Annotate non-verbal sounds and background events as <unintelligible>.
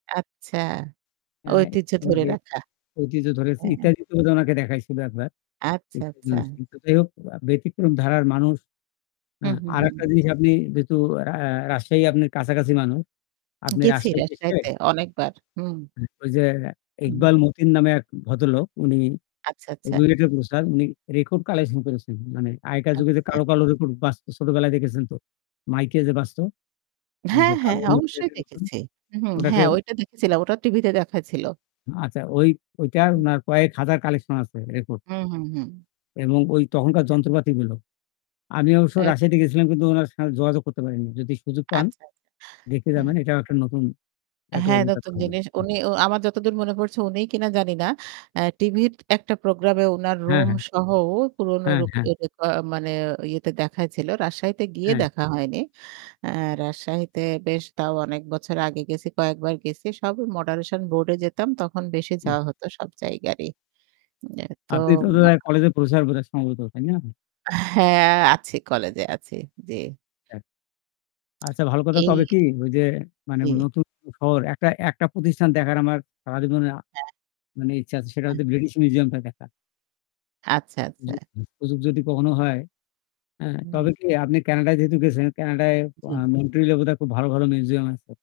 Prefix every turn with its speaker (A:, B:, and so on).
A: আচ্ছা,
B: অ্যা
A: ঐতিহ্য ধরে
B: ওনাদের
A: রাখা।
B: ঐতিহ্য ধরেছি
A: হ্যাঁ।
B: ইত্যাদিতে বোধহয় ওনাকে দেখাইছিল একবার।
A: আচ্ছা, আচ্ছা।
B: <unintelligible> যাই হোক ব্যতিক্রম ধারার মানুষ অ্যা
A: হুম, হুম,
B: আরেকটা
A: হুম।
B: জিনিস আপনি যেহেতু অ্যা অ্যা রাজশাহী আপনার কাছাকাছি মানুষ আপনে
A: গেছি
B: রাজশাহীতে এসে
A: রাজশাহীতে অনেকবার। হুম।
B: ঐ যে
A: হুম।
B: ইকবাল মতিন নামে এক ভদ্রলোক উনি
A: আচ্ছা, আচ্ছা।
B: RUET এর প্রফেসর উনি রেকর্ড কালেকশন করেছেন। মানে আগেকার যুগে যে
A: আচ্ছা।
B: কালো, কালো রেকর্ড বাজত ছোটবেলায় দেখেছেন তো? মাইকে যে বাজত? ওই
A: হ্যাঁ,
B: যে
A: হ্যাঁ,
B: কালো <unintelligible>
A: অবশ্যই
B: প্লেটের মতো।
A: দেখেছি। হু, হু,
B: উনাকে
A: হ্যাঁ ওইটা দেখেছিলাম। ওটা টিভি তে দেখাইছিল।
B: আচ্ছা ওই ওইটা উনার কয়েক হাজার কালেকশন আছে রেকর্ড।
A: হুম, হুম, হুম।
B: এবং ওই তখনকার
A: ওকে।
B: যন্ত্রপাতিগুলো। আমি অবশ্য
A: এক
B: রাশিয়াতে গেছিলাম কিন্তু ওনার সা যোগাযোগ করতে পারেননি। যদি সুযোগ
A: আচ্ছা,
B: পান
A: আচ্ছা।
B: দেখে
A: হুম,
B: যাবেন, এটাও একটা নতুন একটা
A: হ্যাঁ
B: অভিজ্ঞতা
A: নতুন
B: হবে।
A: জিনিস
B: হু।
A: উনি ও আমার যতদূর মনে পড়ছে উনিই কিনা জানি না। অ্যা টিভির ১ টা প্রোগ্রামে উনার
B: হ্যাঁ,
A: রুম
B: হ্যাঁ।
A: সহ পুরনো
B: হ্যাঁ, হ্যাঁ।
A: <unintelligible> মানে ইয়েতে দেখাইছিল। রাজশাহীতে গিয়ে
B: হ্যাঁ।
A: দেখা হয়নি। অ্যা রাজশাহীতে বেশ তাও অনেক বছর আগে গেছি কয়েকবার গেছি। সব মডারেশন বোর্ড এ যেতাম তখন বেশি
B: হুম।
A: যাওয়া হত সব জায়গারই। উম
B: আপনি তো
A: তোম
B: বোধহয় কলেজের প্রফেসর বোধহয় সম্ভবত তাই না?
A: হ্যাঁ, আছি কলেজে আছি। জি।
B: হ্যাঁ। আচ্ছা ভালো। কথা
A: এই
B: তবে কি ঐ যে মানে
A: জি।
B: নতুন শহর একটা একটা প্রতিষ্ঠান দেখার আমার সারাজীবনে আ
A: <unintelligible>
B: মানে ইচ্ছা আছে সেটা হচ্ছে ব্রিটিশ মিউজিয়াম টা দেখা।
A: আচ্ছা, আচ্ছা।
B: <unintelligible> সুযোগ যদি কখনো হয়, হ্যাঁ? তবে
A: হুম।
B: কি আপনি ক্যানাডায় যেহেতু গেছেন, ক্যানাডায়
A: জি।
B: আ Montril-এ বোধহয় খুব ভালো, ভালো মিউজিয়াম আছে।